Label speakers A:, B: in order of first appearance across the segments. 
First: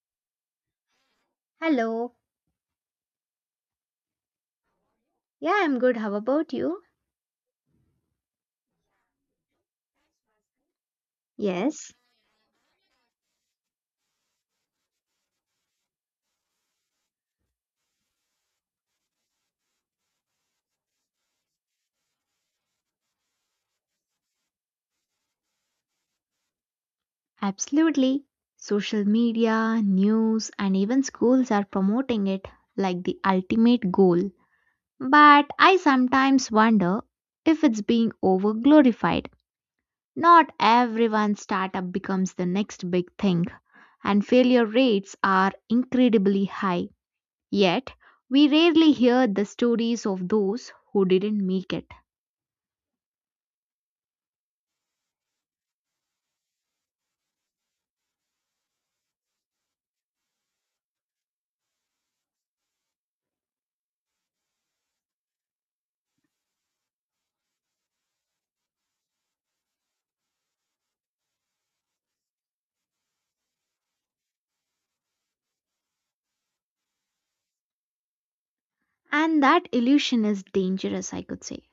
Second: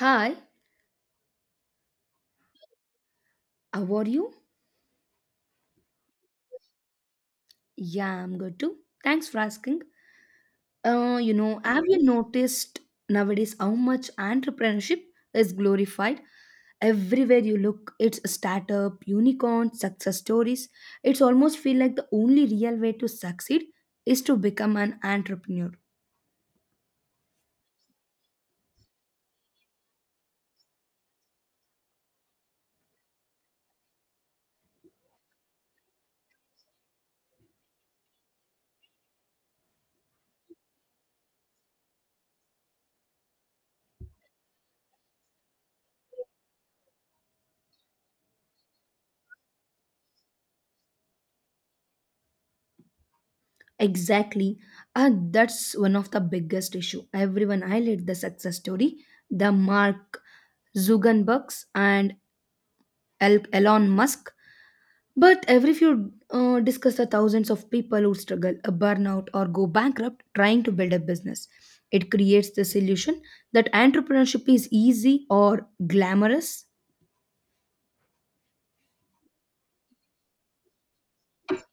A: Hi,
B: Hello.
A: how are you?
B: Yeah, I'm good. How about you?
A: Yeah, I'm good too. Thanks for asking. Have
B: Yes,
A: you noticed nowadays how much entrepreneurship is glorified? Everywhere you look, it's a startup, unicorn, success stories. It's almost feel like the only real way to succeed is to become an entrepreneur.
B: absolutely. Social media, news, and even schools are promoting it like the ultimate goal. But I sometimes wonder if it's being over glorified. Not everyone's startup becomes the next big thing, and failure rates are incredibly high. Yet, we rarely hear the stories of those who didn't make it.
A: Exactly. And that's one of the biggest issue. Everyone highlight the success story, the Mark Zuckerbergs and Elon Musk. But every few discuss the thousands of people who struggle, a burnout, or go bankrupt trying to build a business. It creates the illusion that entrepreneurship is easy or glamorous.
B: And that illusion is dangerous, I could say.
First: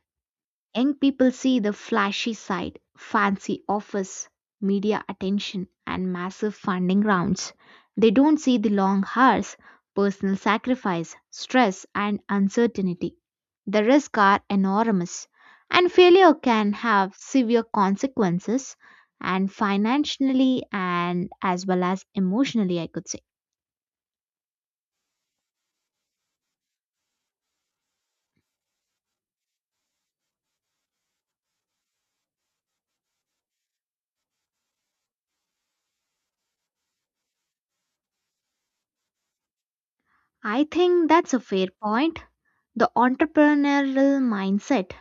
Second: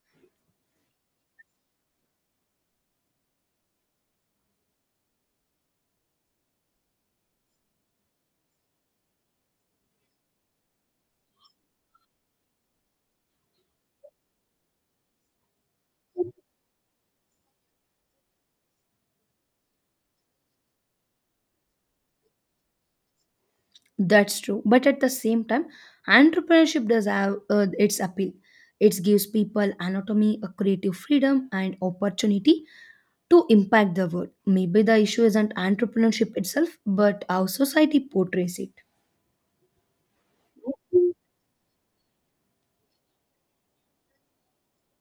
B: Young people see the flashy side, fancy office, media attention, and massive funding rounds. They don't see the long hours, personal sacrifice, stress, and uncertainty. The risks are enormous, and failure can have severe consequences, and financially and as well as emotionally, I could say.
A: That's true. But at the same time, entrepreneurship does have its appeal. It gives people autonomy, a creative freedom, and opportunity to impact the world. Maybe the issue isn't entrepreneurship itself, but how society portrays it.
B: I think that's a fair point. The entrepreneurial mindset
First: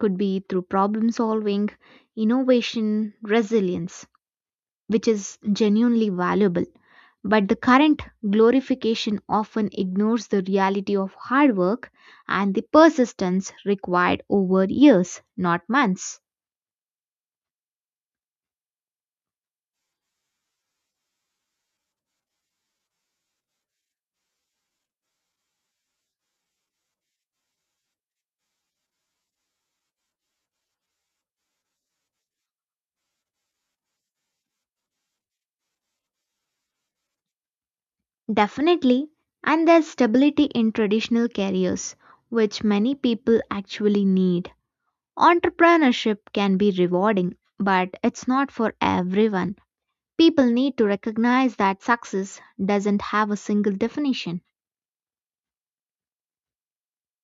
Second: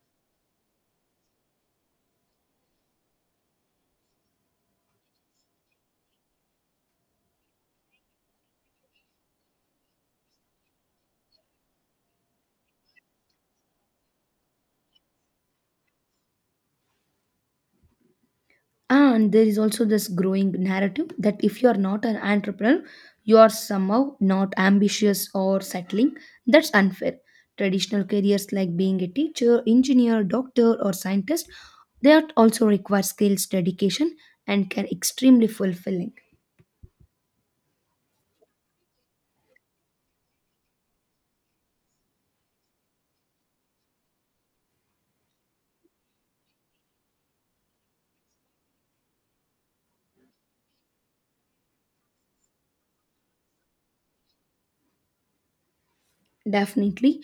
B: could be through problem solving, innovation, resilience, which is genuinely valuable. But the current glorification often ignores the reality of hard work and the persistence required over years, not months.
A: And there is also this growing narrative that if you are not an entrepreneur, you are somehow not ambitious or settling. That's unfair. Traditional careers like being a teacher, engineer, doctor, or scientist, they are also require skills, dedication, and can extremely fulfilling.
B: Definitely, and there's stability in traditional careers, which many people actually need. Entrepreneurship can be rewarding, but it's not for everyone. People need to recognize that success doesn't have a single definition.
A: Definitely.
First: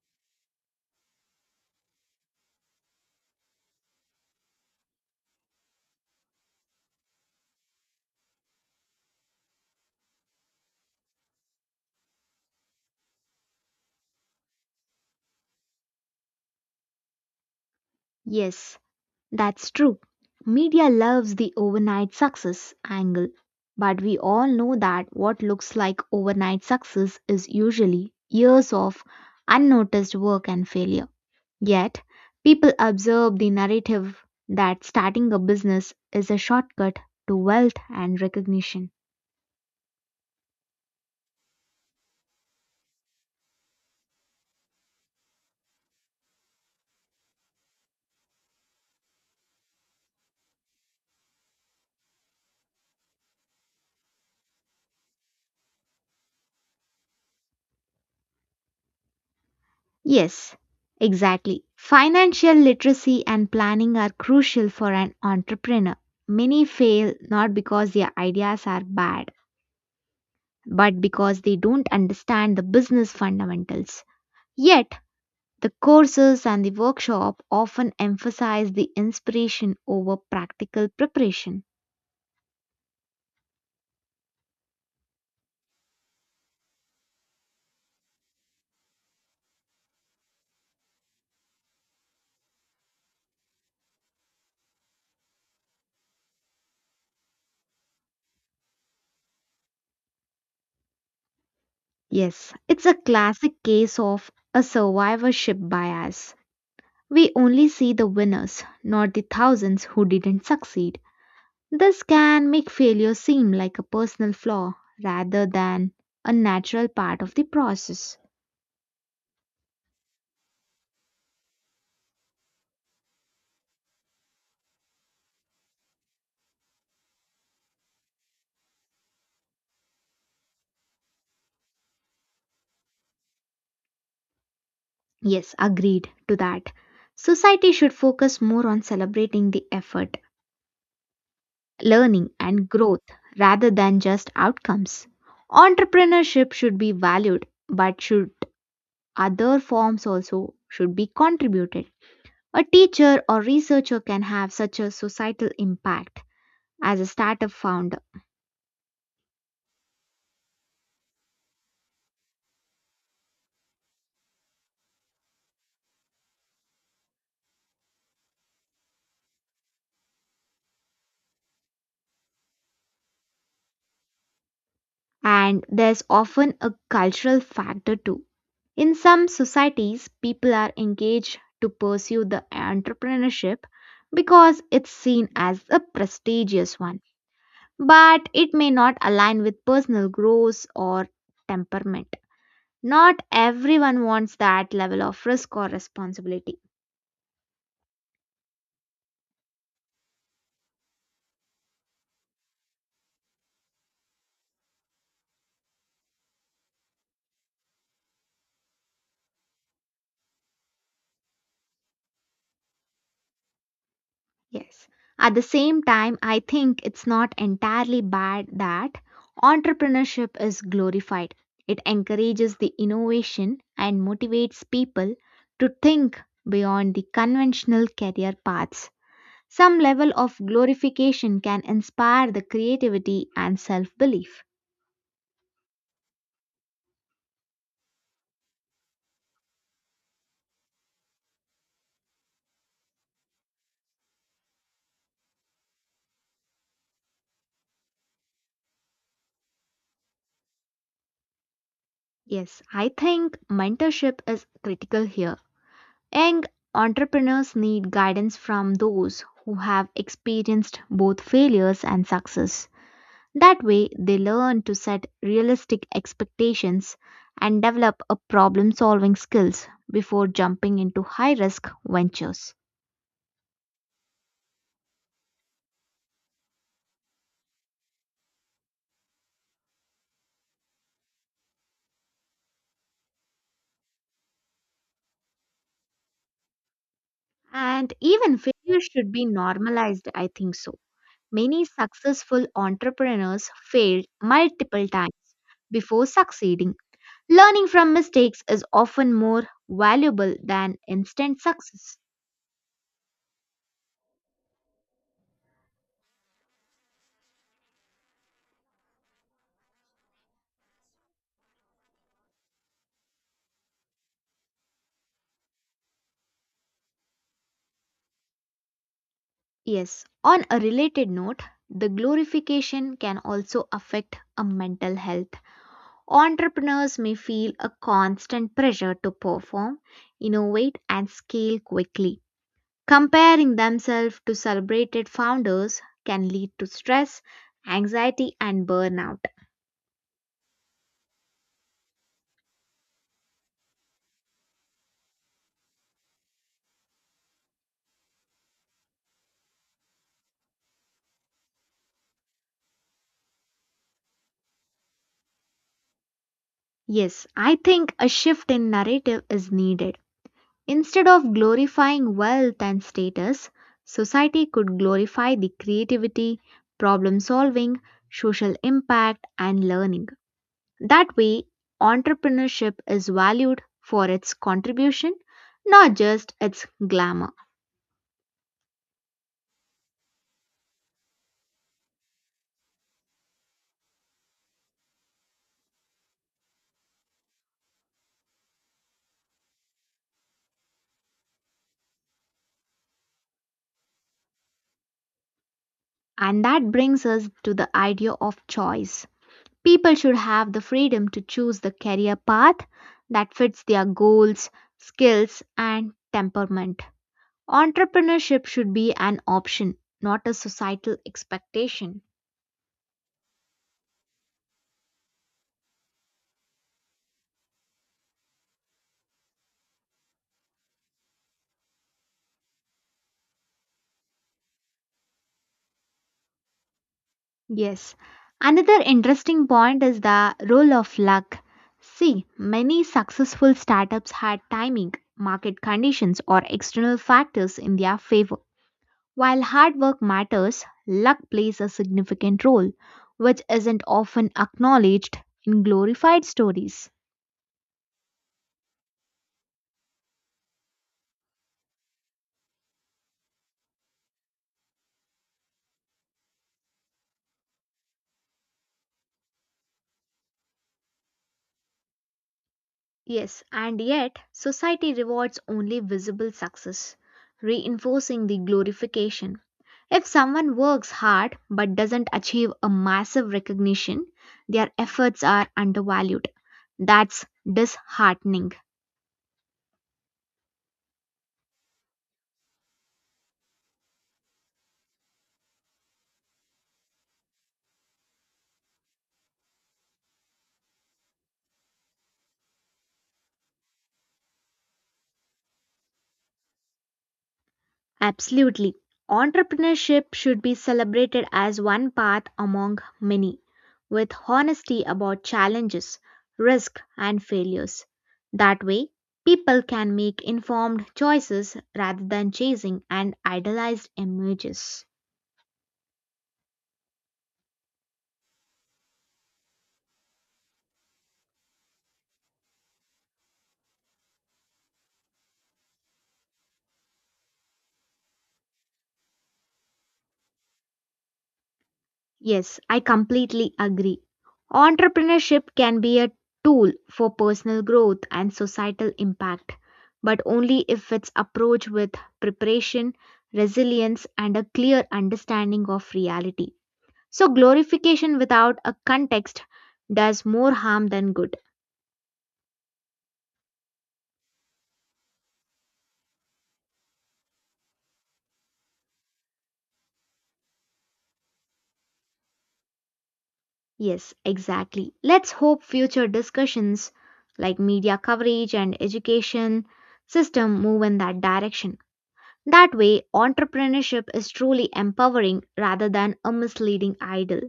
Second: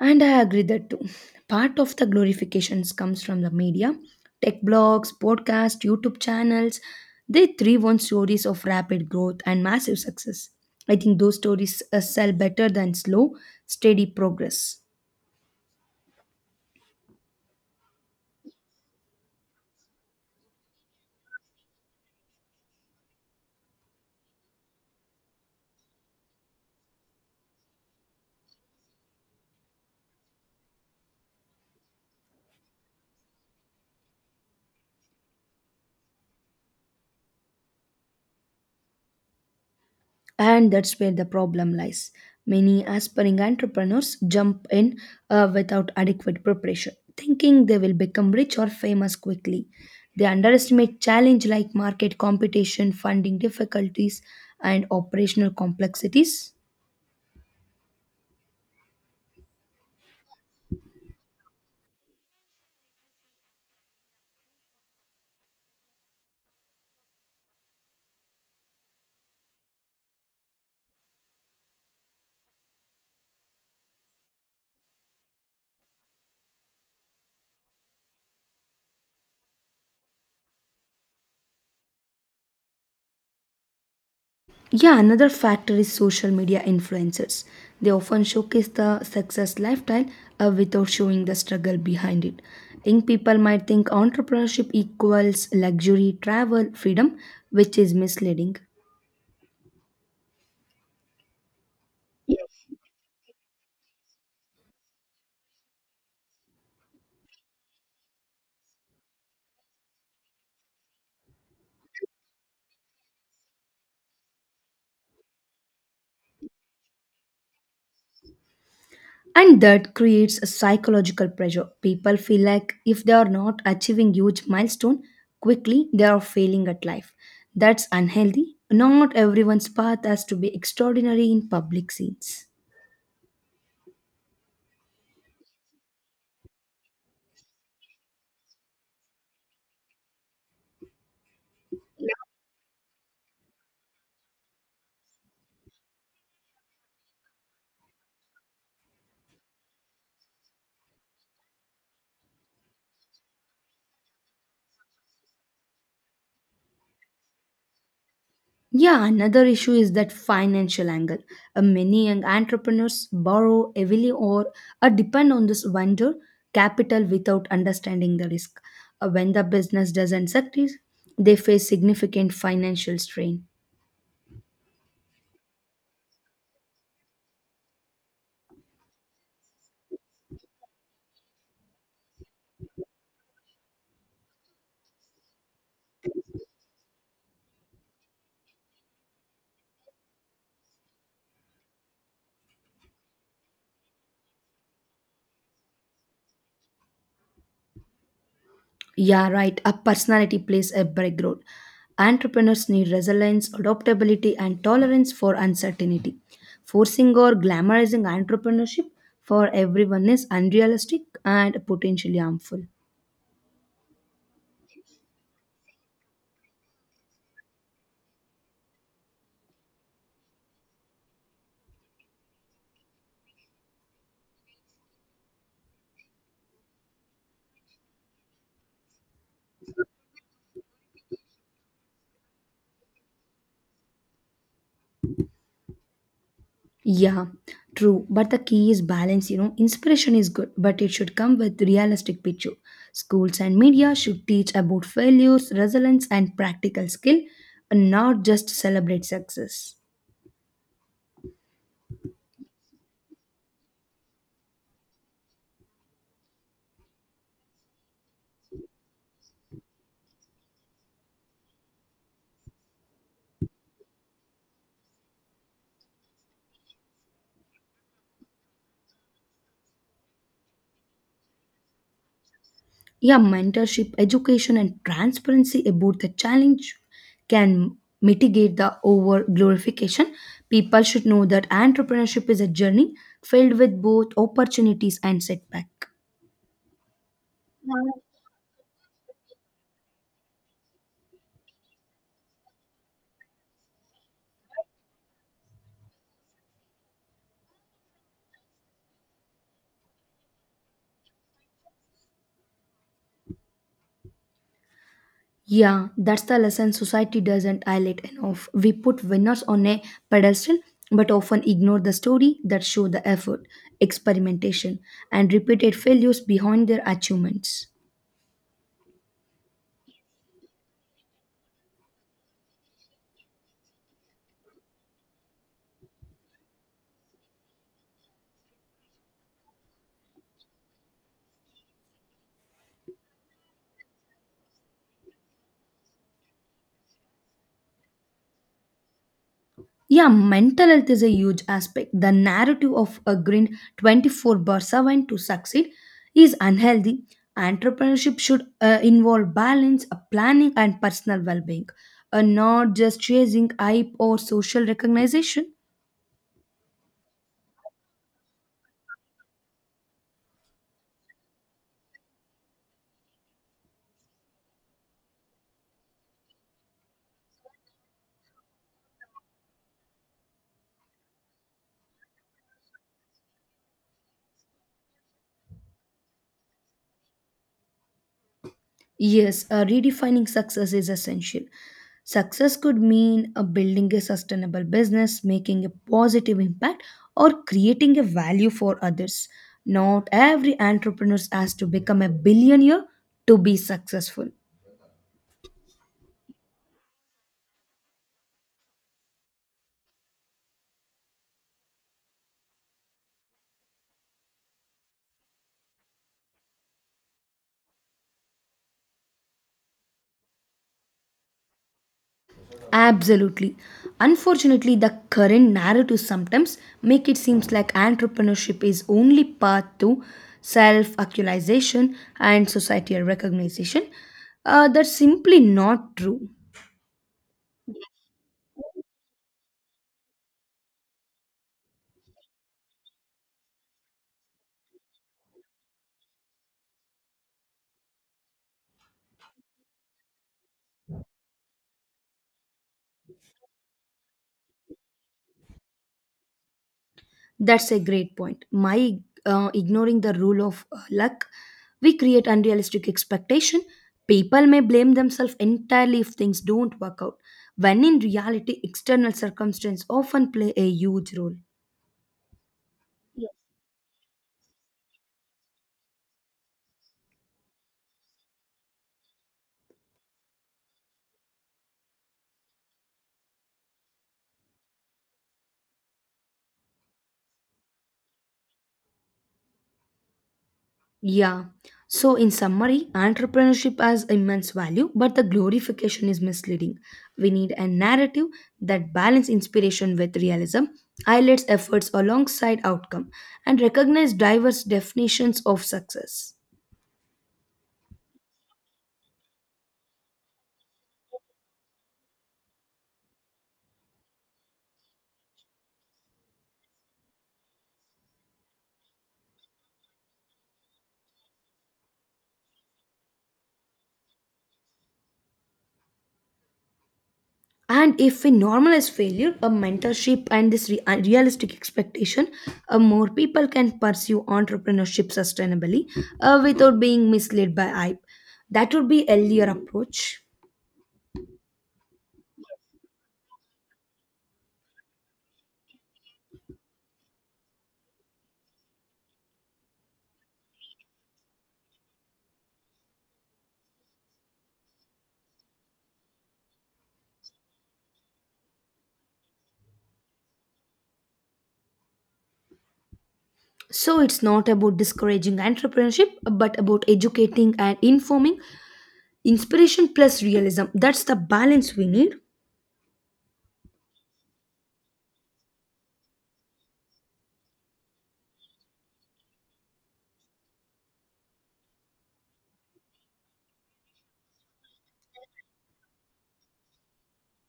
A: And I agree that too. Part of the glorifications comes from the media, tech blogs, podcasts, YouTube channels. They thrive on stories of rapid growth and massive success. I think those stories sell better than slow, steady progress.
B: Yes, that's true. Media loves the overnight success angle, but we all know that what looks like overnight success is usually years of unnoticed work and failure. Yet, people observe the narrative that starting a business is a shortcut to wealth and recognition.
A: And that's where the problem lies. Many aspiring entrepreneurs jump in without adequate preparation, thinking they will become rich or famous quickly. They underestimate challenges like market competition, funding difficulties, and operational complexities.
B: Yes, exactly. Financial literacy and planning are crucial for an entrepreneur. Many fail not because their ideas are bad, but because they don't understand the business fundamentals. Yet, the courses and the workshop often emphasize the inspiration over practical preparation.
A: Yeah, another factor is social media influencers. They often showcase the success lifestyle without showing the struggle behind it. Young people might think entrepreneurship equals luxury, travel, freedom, which is misleading.
B: Yes, it's a classic case of a survivorship bias. We only see the winners, not the thousands who didn't succeed. This can make failure seem like a personal flaw rather than a natural part of the process.
A: And that creates a psychological pressure. People feel like if they are not achieving huge milestone quickly, they are failing at life. That's unhealthy. Not everyone's path has to be extraordinary in public scenes.
B: Yes, agreed to that. Society should focus more on celebrating the effort, learning, and growth rather than just outcomes. Entrepreneurship should be valued, but should other forms also should be contributed. A teacher or researcher can have such a societal impact as a startup founder
A: Yeah, another issue is that financial angle. Many young entrepreneurs borrow heavily or depend on this venture capital without understanding the risk. When the business doesn't succeed, they face significant financial strain.
B: and there's often a cultural factor too. In some societies, people are engaged to pursue the entrepreneurship because it's seen as a prestigious one, but it may not align with personal growth or temperament. Not everyone wants that level of risk or responsibility.
A: Yeah, right. A personality plays a big role. Entrepreneurs need resilience, adaptability, and tolerance for uncertainty. Forcing or glamorizing entrepreneurship for everyone is unrealistic and potentially harmful.
B: Yes. At the same time, I think it's not entirely bad that entrepreneurship is glorified. It encourages the innovation and motivates people to think beyond the conventional career paths. Some level of glorification can inspire the creativity and self belief.
A: Yeah, true. But the key is balance. Inspiration is good, but it should come with realistic picture. Schools and media should teach about failures, resilience, and practical skill, and not just celebrate success.
B: Yes, I think mentorship is critical here. Young entrepreneurs need guidance from those who have experienced both failures and success. That way, they learn to set realistic expectations and develop a problem solving skills before jumping into high risk ventures.
A: Yeah, mentorship, education, and transparency about the challenge can mitigate the over glorification. People should know that entrepreneurship is a journey filled with both opportunities and setback.
B: And even failure should be normalized, I think so. Many successful entrepreneurs failed multiple times before succeeding. Learning from mistakes is often more valuable than instant success.
A: Yeah, that's the lesson society doesn't highlight enough. We put winners on a pedestal but often ignore the story that show the effort, experimentation, and repeated failures behind their achievements.
B: Yes, on a related note, the glorification can also affect a mental health. Entrepreneurs may feel a constant pressure to perform, innovate, and scale quickly. Comparing themselves to celebrated founders can lead to stress, anxiety, and burnout.
A: Yeah, mental health is a huge aspect. The narrative of agreeing 24 bar 7 to succeed is unhealthy. Entrepreneurship should involve balance, planning, and personal well being, and not just chasing hype or social recognition.
B: Yes, I think a shift in narrative is needed. Instead of glorifying wealth and status, society could glorify the creativity, problem solving, social impact, and learning. That way, entrepreneurship is valued for its contribution, not just its glamour.
A: Yes, redefining success is essential. Success could mean building a sustainable business, making a positive impact, or creating a value for others. Not every entrepreneur has to become a billionaire to be successful.
B: And that brings us to the idea of choice. People should have the freedom to choose the career path that fits their goals, skills, and temperament. Entrepreneurship should be an option, not a societal expectation.
A: Absolutely. Unfortunately, the current narrative sometimes make it seems like entrepreneurship is only path to self-actualization and societal recognition. That's simply not true.
B: Yes. Another interesting point is the role of luck. See, many successful startups had timing, market conditions, or external factors in their favor. While hard work matters, luck plays a significant role, which isn't often acknowledged in glorified stories.
A: That's a great point. My ignoring the rule of luck, we create unrealistic expectation. People may blame themselves entirely if things don't work out, when in reality, external circumstances often play a huge role.
B: Yes, and yet society rewards only visible success, reinforcing the glorification. If someone works hard but doesn't achieve a massive recognition, their efforts are undervalued. That's disheartening.
A: Yeah. So, in summary, entrepreneurship has immense value, but the glorification is misleading. We need a narrative that balances inspiration with realism, highlights efforts alongside outcome, and recognizes diverse definitions of success.
B: Absolutely. Entrepreneurship should be celebrated as one path among many, with honesty about challenges, risk, and failures. That way, people can make informed choices rather than chasing an idealized images.
A: And if we normalize failure a mentorship and this realistic expectation, more people can pursue entrepreneurship sustainably without being misled by hype. That would be a healthier approach.
B: Yes, I completely agree. Entrepreneurship can be a tool for personal growth and societal impact, but only if it's approached with preparation, resilience, and a clear understanding of reality. So, glorification without a context does more harm than good.
A: So it's not about discouraging entrepreneurship but about educating and informing. Inspiration plus realism, that's the balance we need.
B: Yes, exactly. Let's hope future discussions like media coverage and education system move in that direction. That way, entrepreneurship is truly empowering rather than a misleading idol.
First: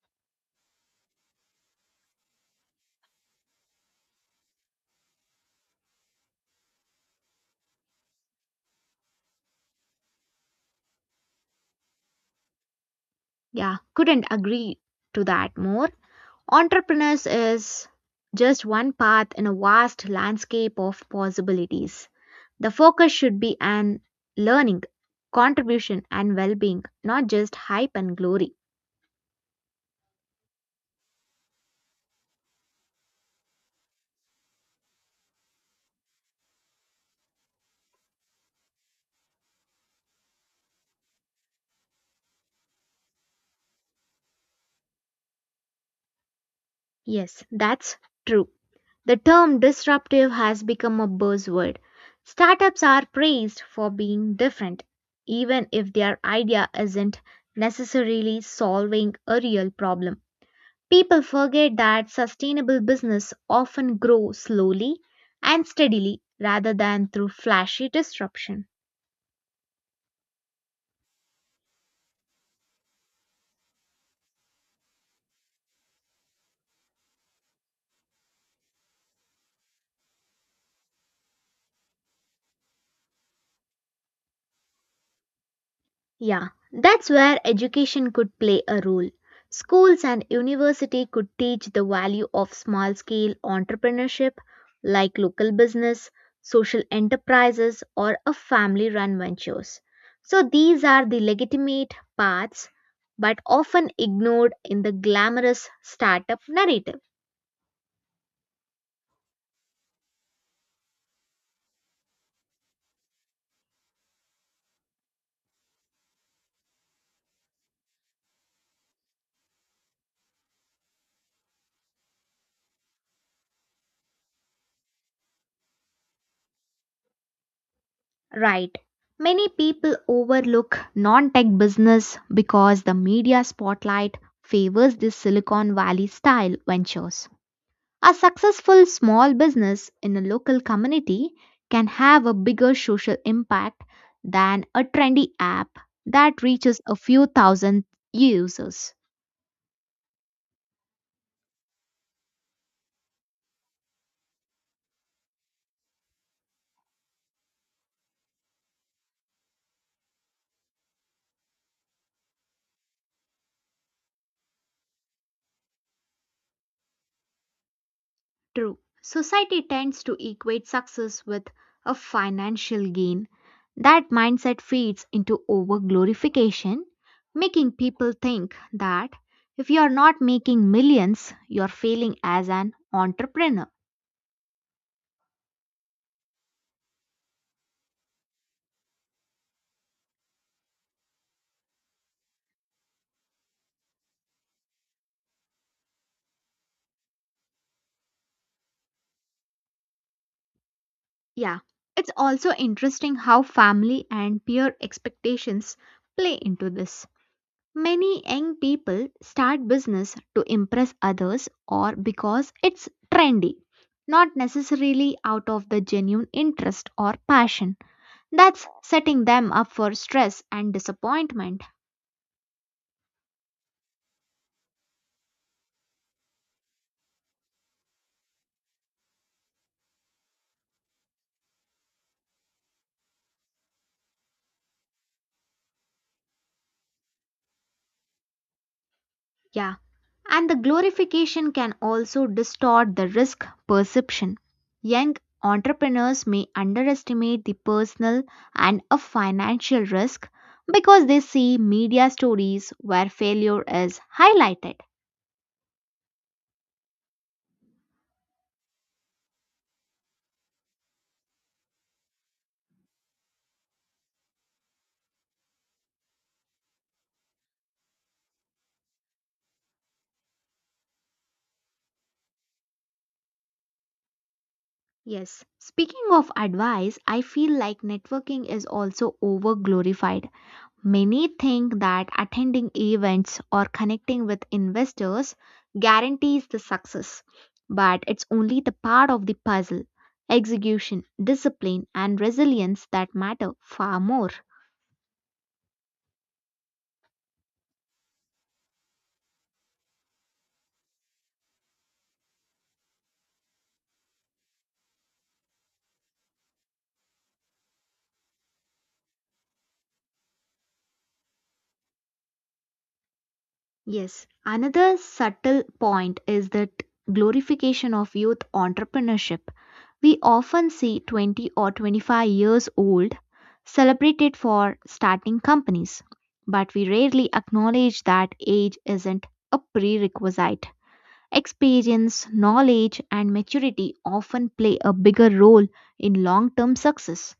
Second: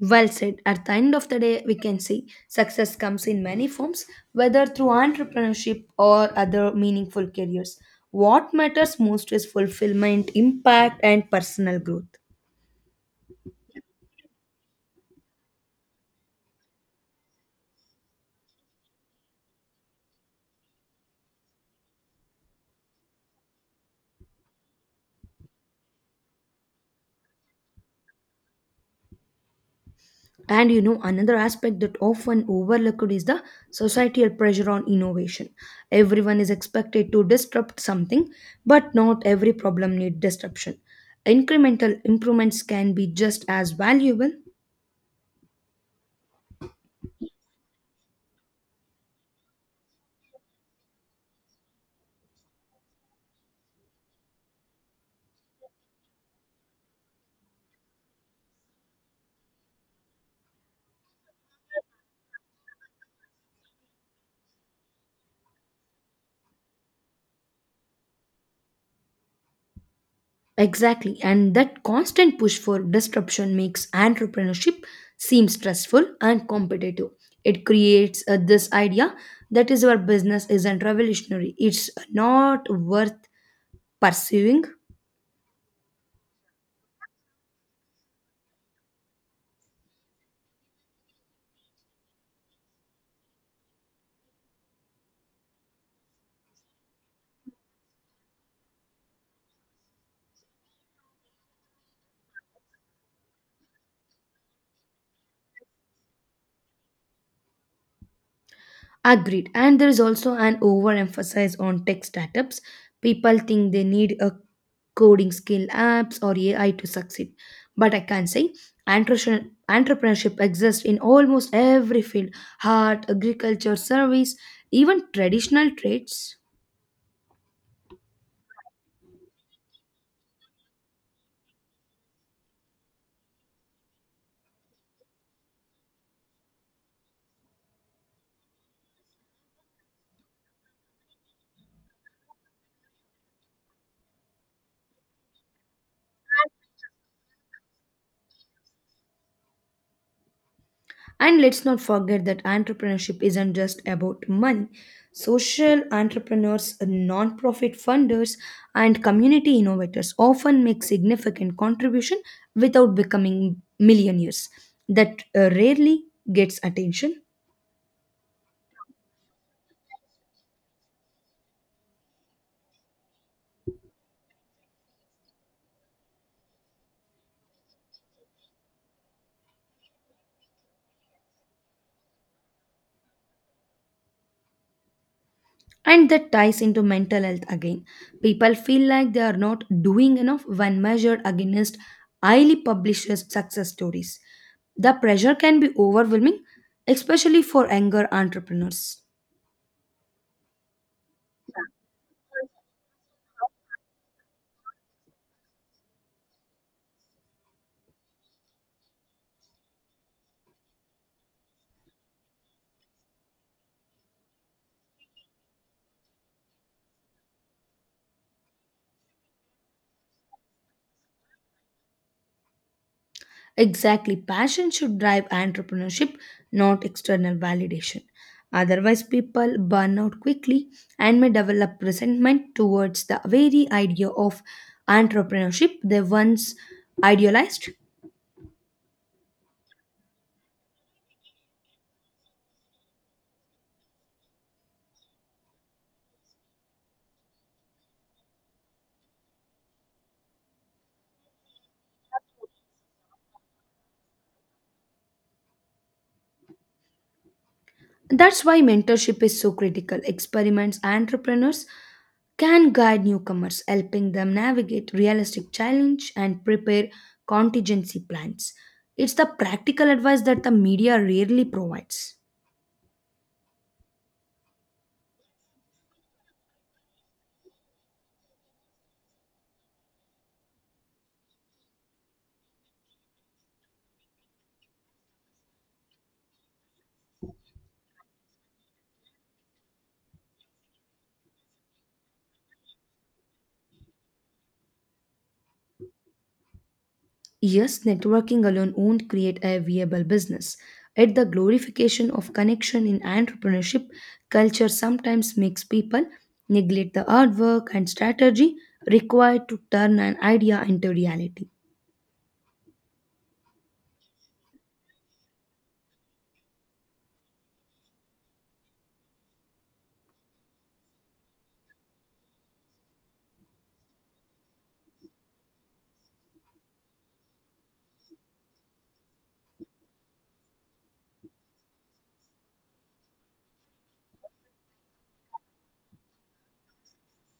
A: Well said. At the end of the day, we can see success comes in many forms, whether through entrepreneurship or other meaningful careers. What matters most is fulfillment, impact, and personal growth.
B: Yeah, couldn't agree to that more. Entrepreneurs is just one path in a vast landscape of possibilities. The focus should be on learning, contribution, and well being, not just hype and glory.
A: And another aspect that often overlooked is the societal pressure on innovation. Everyone is expected to disrupt something, but not every problem needs disruption. Incremental improvements can be just as valuable.
B: Yes, that's true. The term disruptive has become a buzzword. Startups are praised for being different, even if their idea isn't necessarily solving a real problem. People forget that sustainable business often grow slowly and steadily rather than through flashy disruption.
A: Exactly, and that constant push for disruption makes entrepreneurship seem stressful and competitive. It creates this idea that is your business isn't revolutionary, it's not worth pursuing.
B: Yeah, that's where education could play a role. Schools and university could teach the value of small scale entrepreneurship like local business, social enterprises or a family run ventures. So these are the legitimate paths but often ignored in the glamorous startup narrative.
A: Agreed. And there is also an overemphasis on tech startups. People think they need a coding skill apps or AI to succeed. But I can say entrepreneurship exists in almost every field art, agriculture, service, even traditional trades.
B: Right. Many people overlook non tech business because the media spotlight favors this Silicon Valley style ventures. A successful small business in a local community can have a bigger social impact than a trendy app that reaches a few thousand users.
A: And let's not forget that entrepreneurship isn't just about money. Social entrepreneurs, non-profit funders, and community innovators often make significant contribution without becoming millionaires. That rarely gets attention.
B: True. Society tends to equate success with a financial gain. That mindset feeds into over glorification, making people think that if you are not making millions, you're failing as an entrepreneur.
A: And that ties into mental health again. People feel like they are not doing enough when measured against highly published success stories. The pressure can be overwhelming, especially for younger entrepreneurs.
B: Yeah, it's also interesting how family and peer expectations play into this. Many young people start business to impress others or because it's trendy, not necessarily out of the genuine interest or passion. That's setting them up for stress and disappointment.
A: Exactly. Passion should drive entrepreneurship, not external validation. Otherwise, people burn out quickly and may develop resentment towards the very idea of entrepreneurship they once idealized.
B: Yeah. And the glorification can also distort the risk perception. Young entrepreneurs may underestimate the personal and a financial risk because they see media stories where failure is highlighted.
A: That's why mentorship is so critical. Experiments entrepreneurs can guide newcomers, helping them navigate realistic challenge and prepare contingency plans. It's the practical advice that the media rarely provides.
B: Yes. Speaking of advice, I feel like networking is also over glorified. Many think that attending events or connecting with investors guarantees the success, but it's only the part of the puzzle. Execution, discipline, and resilience that matter far more.
A: Yes, networking alone won't create a viable business. Yet the glorification of connection in entrepreneurship culture sometimes makes people neglect the hard work and strategy required to turn an idea into reality.
B: Yes, another subtle point is that glorification of youth entrepreneurship. We often see 20 or 25 years old celebrated for starting companies, but we rarely acknowledge that age isn't a prerequisite. Experience, knowledge, and maturity often play a bigger role in long term success.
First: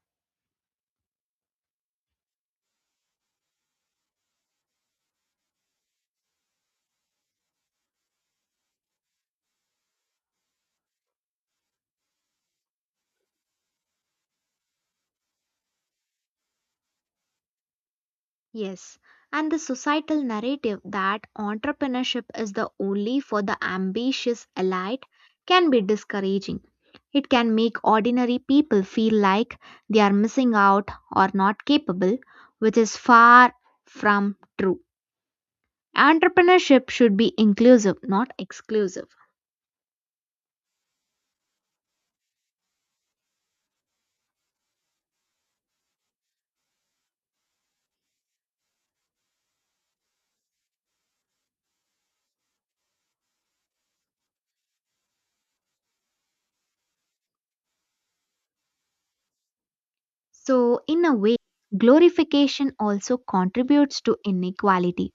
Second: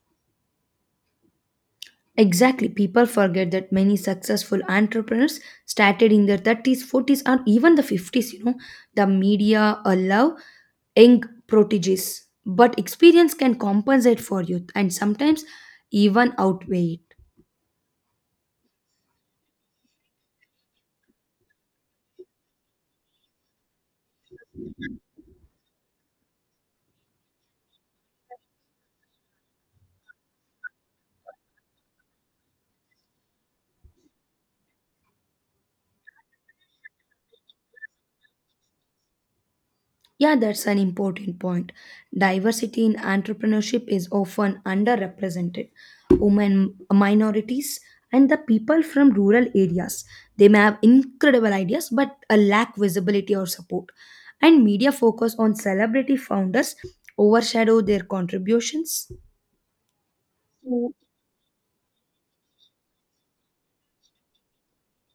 A: Exactly, people forget that many successful entrepreneurs started in their 30s, 40s, or even the 50s. You know, the media allow young proteges, but experience can compensate for youth and sometimes even outweigh it.
B: Yes, and the societal narrative that entrepreneurship is the only for the ambitious elite can be discouraging. It can make ordinary people feel like they are missing out or not capable, which is far from true. Entrepreneurship should be inclusive, not exclusive.
A: Yeah, that's an important point. Diversity in entrepreneurship is often underrepresented. Women, minorities, and the people from rural areas. They may have incredible ideas but a lack visibility or support. And media focus on celebrity founders overshadow their contributions.
B: So, in a way, glorification also contributes to inequality.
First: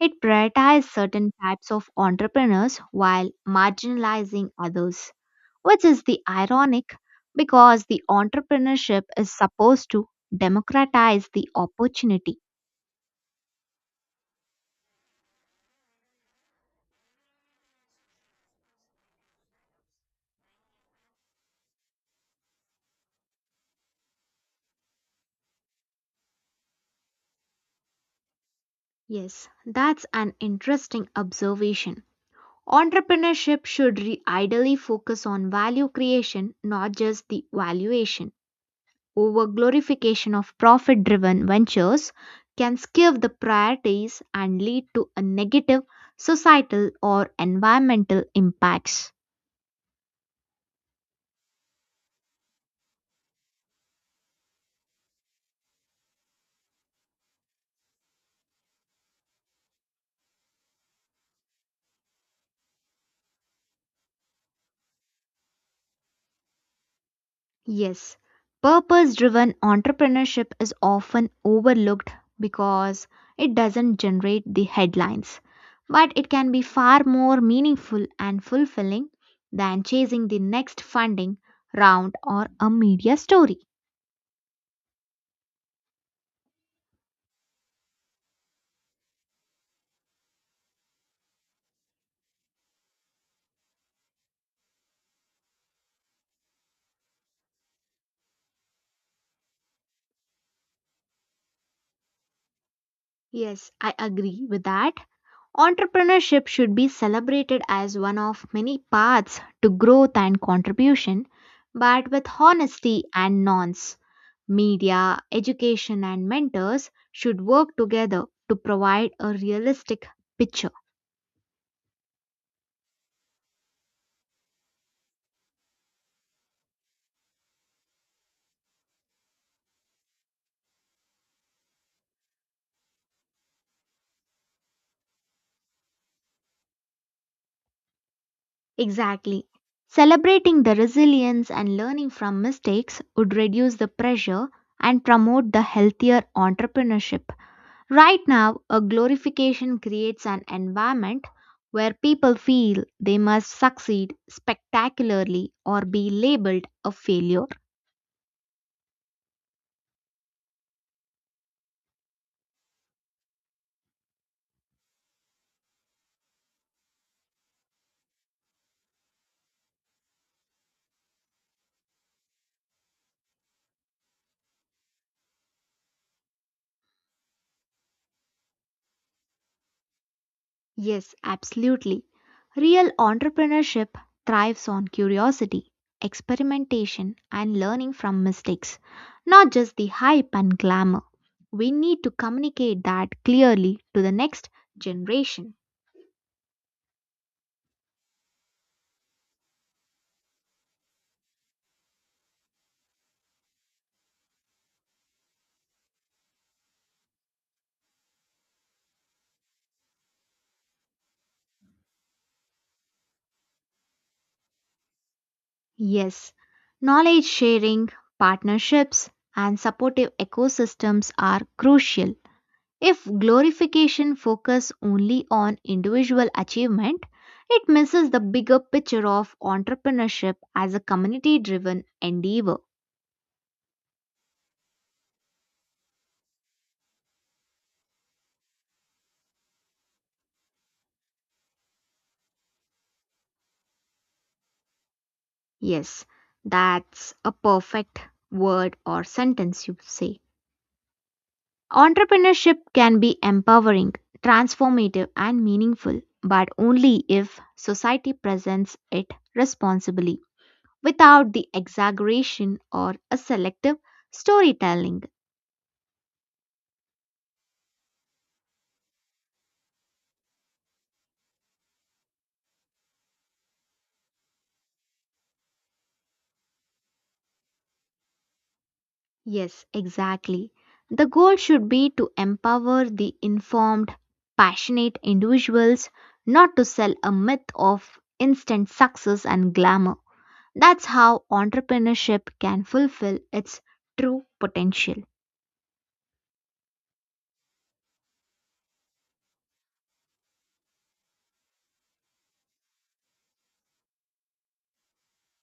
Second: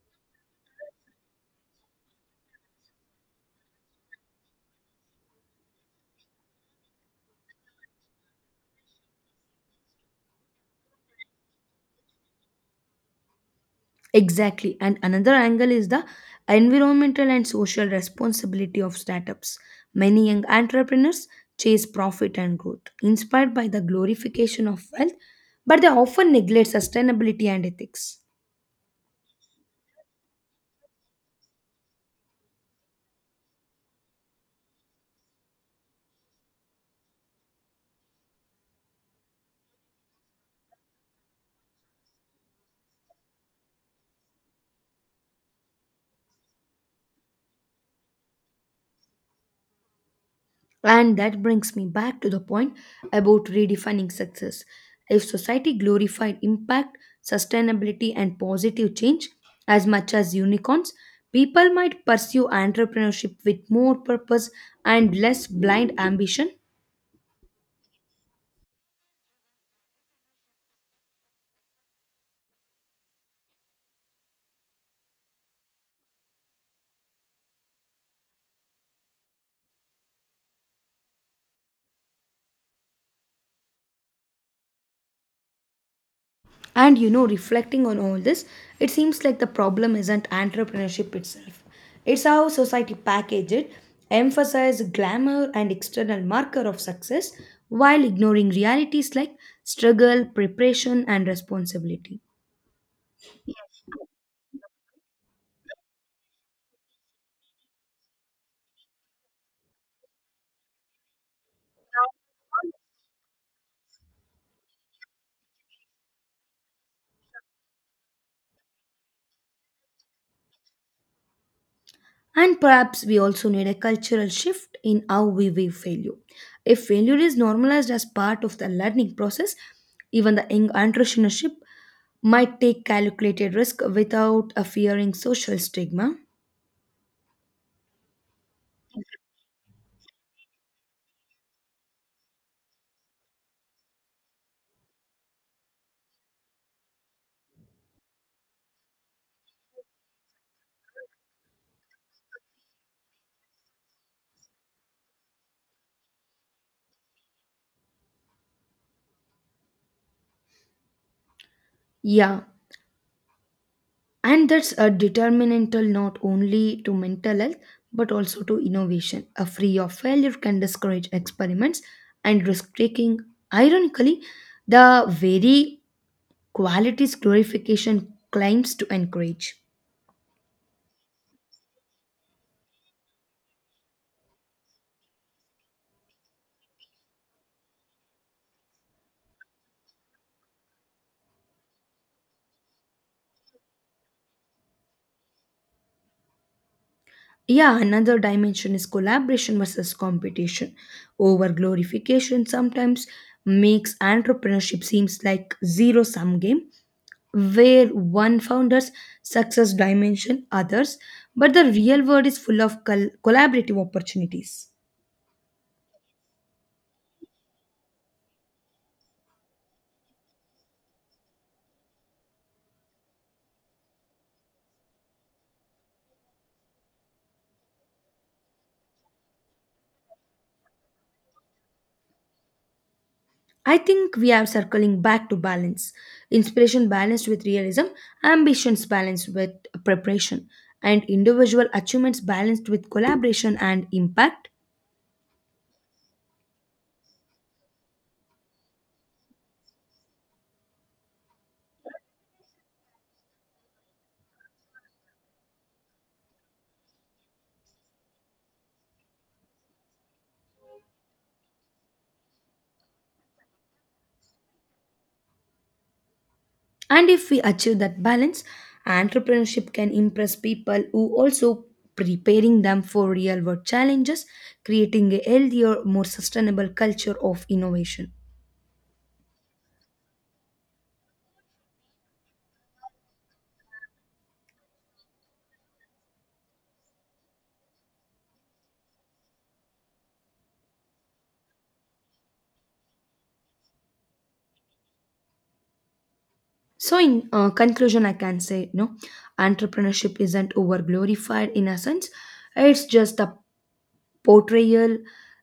B: It prioritizes certain types of entrepreneurs while marginalizing others, which is the ironic because the entrepreneurship is supposed to democratize the opportunity.
A: Exactly. And another angle is the environmental and social responsibility of startups. Many young entrepreneurs chase profit and growth, inspired by the glorification of wealth, but they often neglect sustainability and ethics.
B: Yes, that's an interesting observation. Entrepreneurship should ideally focus on value creation, not just the valuation. Over glorification of profit driven ventures can skew the priorities and lead to a negative societal or environmental impacts.
A: And that brings me back to the point about redefining success. If society glorified impact, sustainability, and positive change as much as unicorns, people might pursue entrepreneurship with more purpose and less blind ambition.
B: Yes, purpose driven entrepreneurship is often overlooked because it doesn't generate the headlines, but it can be far more meaningful and fulfilling than chasing the next funding round or a media story.
A: And reflecting on all this, it seems like the problem isn't entrepreneurship itself. It's how society packages it, emphasize glamour and external marker of success while ignoring realities like struggle, preparation and responsibility.
B: Yes, I agree with that. Entrepreneurship should be celebrated as one of many paths to growth and contribution, but with honesty and nonce. Media, education, and mentors should work together to provide a realistic picture.
A: And perhaps we also need a cultural shift in how we view failure. If failure is normalized as part of the learning process, even the young entrepreneurship might take calculated risk without a fearing social stigma.
B: Exactly. Celebrating the resilience and learning from mistakes would reduce the pressure and promote the healthier entrepreneurship. Right now, a glorification creates an environment where people feel they must succeed spectacularly or be labeled a failure.
A: Yeah, and that's a determinantal not only to mental health but also to innovation. A fear of failure can discourage experiments and risk taking. Ironically, the very qualities glorification claims to encourage.
B: Yes, absolutely. Real entrepreneurship thrives on curiosity, experimentation, and learning from mistakes, not just the hype and glamour. We need to communicate that clearly to the next generation.
A: Yeah, another dimension is collaboration versus competition. Over glorification sometimes makes entrepreneurship seems like zero sum game where one founder's success dimension others, but the real world is full of collaborative opportunities.
B: Yes, knowledge sharing, partnerships, and supportive ecosystems are crucial. If glorification focuses only on individual achievement, it misses the bigger picture of entrepreneurship as a community driven endeavor.
A: I think we are circling back to balance. Inspiration balanced with realism, ambitions balanced with preparation, and individual achievements balanced with collaboration and impact.
B: Yes, that's a perfect word or sentence you say. Entrepreneurship can be empowering, transformative, and meaningful, but only if society presents it responsibly, without the exaggeration or a selective storytelling.
A: And if we achieve that balance, entrepreneurship can impress people who also preparing them for real world challenges, creating a healthier, more sustainable culture of innovation.
B: Yes, exactly. The goal should be to empower the informed, passionate individuals, not to sell a myth of instant success and glamour. That's how entrepreneurship can fulfill its true potential.
A: So, in conclusion, I can say no, entrepreneurship isn't over glorified in a sense, it's just the portrayal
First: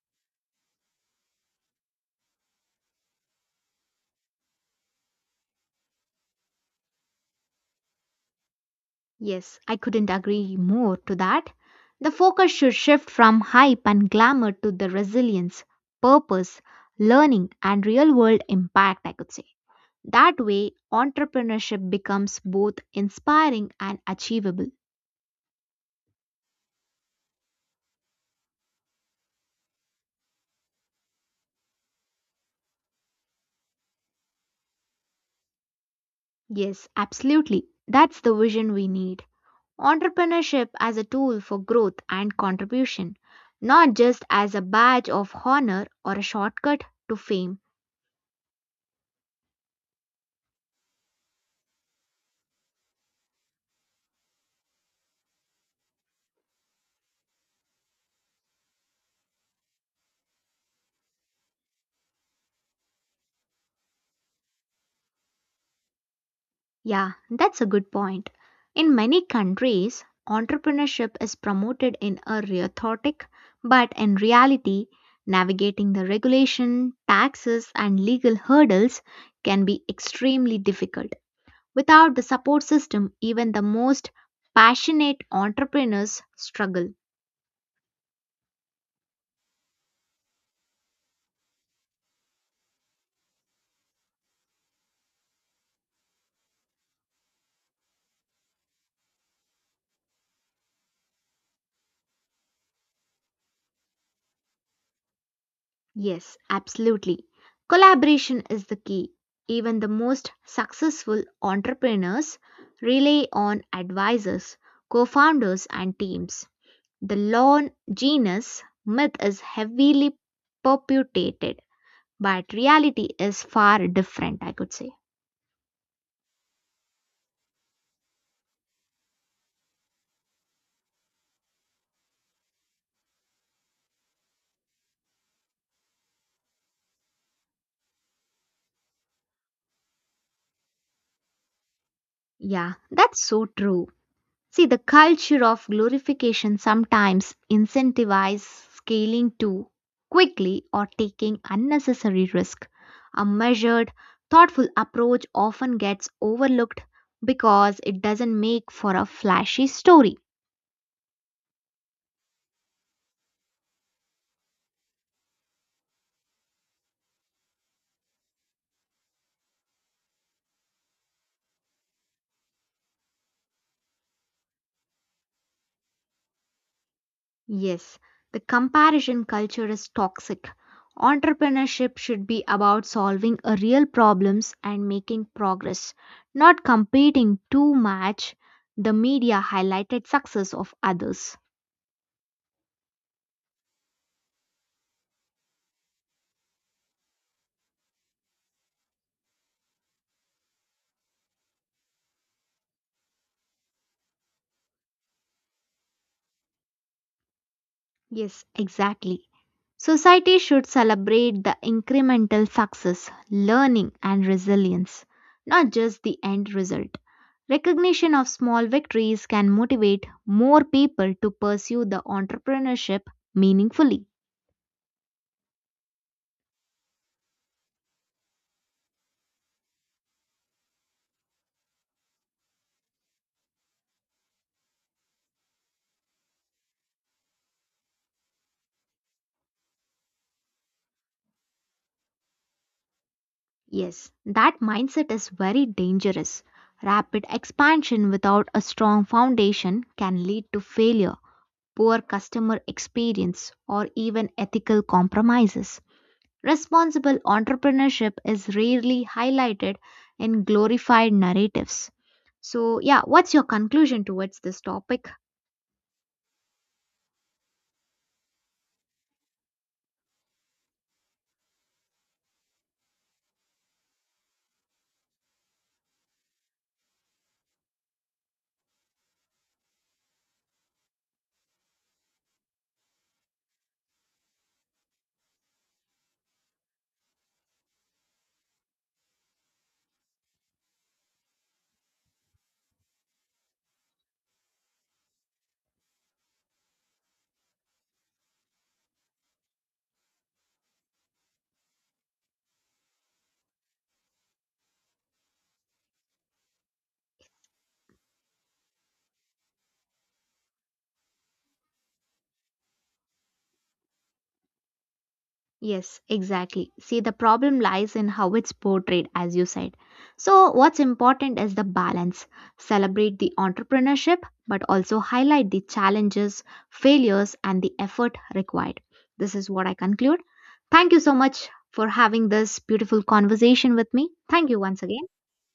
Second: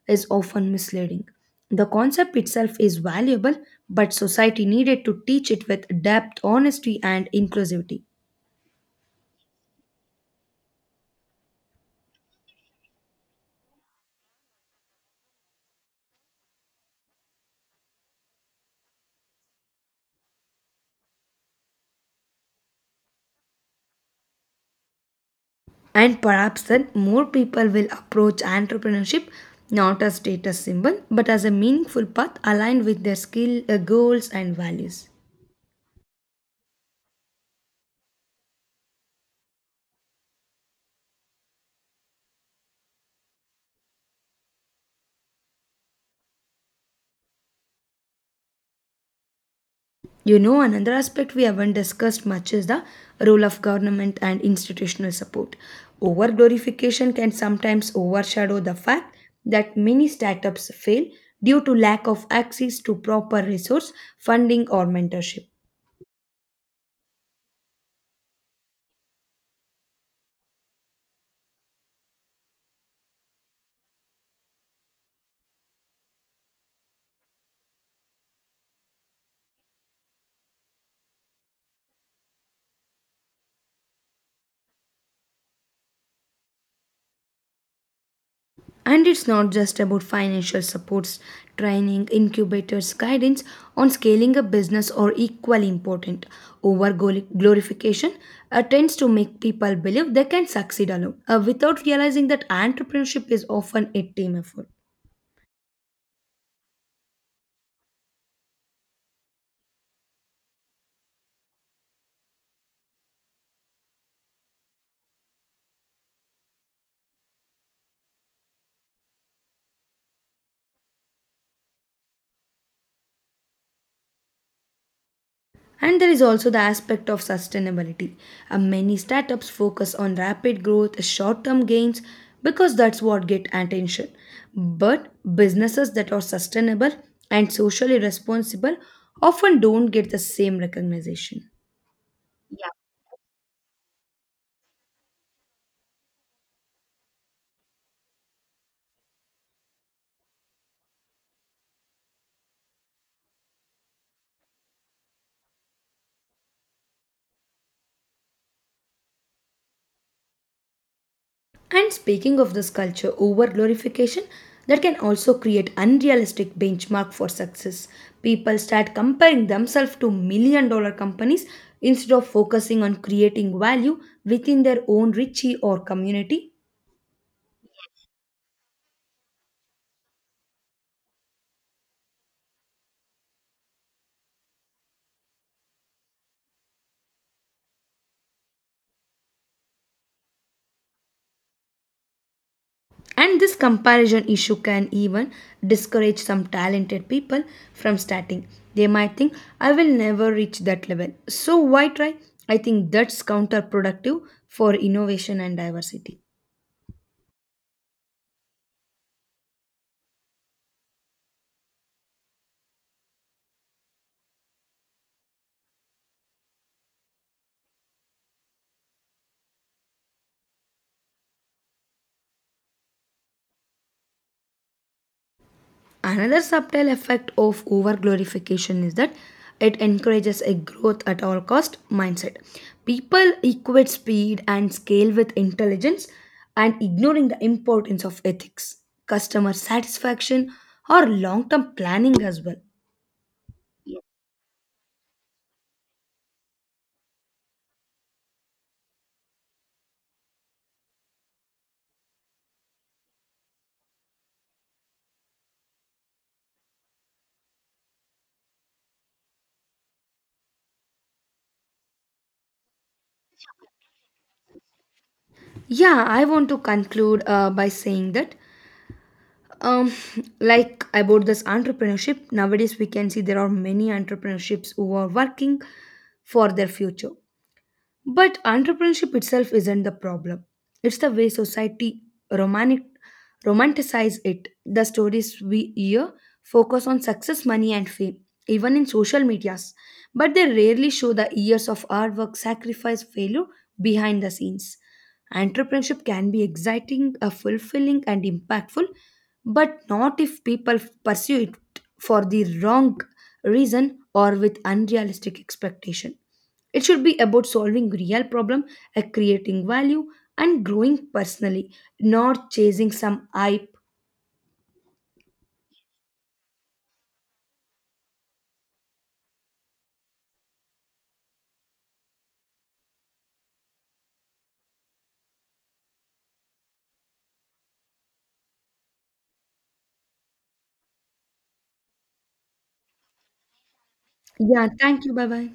A: is often misleading. The concept itself is valuable, but society needed to teach it with depth, honesty, and inclusivity.
B: Yes, I couldn't agree more to that. The focus should shift from hype and glamour to the resilience, purpose, learning, and real world impact, I could say. That way, entrepreneurship becomes both inspiring and achievable.
A: And perhaps then more people will approach entrepreneurship not as status symbol but as a meaningful path aligned with their skill, goals and values.
B: Yes, absolutely. That's the vision we need. Entrepreneurship as a tool for growth and contribution, not just as a badge of honor or a shortcut to fame.
A: Another aspect we haven't discussed much is the role of government and institutional support. Over glorification can sometimes overshadow the fact that many startups fail due to lack of access to proper resource, funding, or mentorship.
B: Yeah, that's a good point. In many countries, entrepreneurship is promoted in a rhetoric, but in reality, navigating the regulation, taxes, and legal hurdles can be extremely difficult. Without the support system, even the most passionate entrepreneurs struggle.
A: And it's not just about financial supports, training, incubators, guidance on scaling a business or equally important. Over glorification tends to make people believe they can succeed alone without realizing that entrepreneurship is often a team effort.
B: Yes, absolutely. Collaboration is the key. Even the most successful entrepreneurs rely on advisors, co founders, and teams. The lone genius myth is heavily perpetuated, but reality is far different, I could say.
A: And there is also the aspect of sustainability. Many startups focus on rapid growth, short term gains, because that's what get attention. But businesses that are sustainable and socially responsible often don't get the same recognition.
B: Yeah, that's so true. See, the culture of glorification sometimes incentivizes scaling too quickly or taking unnecessary risk. A measured, thoughtful approach often gets overlooked because it doesn't make for a flashy story.
A: And speaking of this culture over glorification, that can also create unrealistic benchmark for success. People start comparing themselves to million dollar companies instead of focusing on creating value within their own richie or community.
B: Yes, the comparison culture is toxic. Entrepreneurship should be about solving a real problems and making progress, not competing too much the media highlighted success of others.
A: And this comparison issue can even discourage some talented people from starting. They might think, I will never reach that level. So why try? I think that's counterproductive for innovation and diversity.
B: Yes, exactly. Society should celebrate the incremental success, learning, and resilience, not just the end result. Recognition of small victories can motivate more people to pursue the entrepreneurship meaningfully.
A: Another subtle effect of over glorification is that it encourages a growth at all cost mindset. People equate speed and scale with intelligence and ignoring the importance of ethics, customer satisfaction, or long term planning as well.
B: Yes, that mindset is very dangerous. Rapid expansion without a strong foundation can lead to failure, poor customer experience, or even ethical compromises. Responsible entrepreneurship is rarely highlighted in glorified narratives. So, yeah, what's your conclusion towards this topic?
A: Yeah, I want to conclude by saying that, um, like about this entrepreneurship, nowadays we can see there are many entrepreneurships who are working for their future. But entrepreneurship itself isn't the problem. It's the way society romantic, romanticize it. The stories we hear focus on success, money, and fame, even in social medias. But they rarely show the years of hard work, sacrifice, failure behind the scenes. Entrepreneurship can be exciting, fulfilling, and impactful, but not if people pursue it for the wrong reason or with unrealistic expectation. It should be about solving real problem, creating value, and growing personally, not chasing some hype.
B: Yes, exactly. See, the problem lies in how it's portrayed, as you said. So, what's important is the balance. Celebrate the entrepreneurship, but also highlight the challenges, failures, and the effort required. This is what I conclude. Thank you so much for having this beautiful conversation with me. Thank you
A: Yeah,
B: once
A: thank
B: again.
A: you. Bye bye.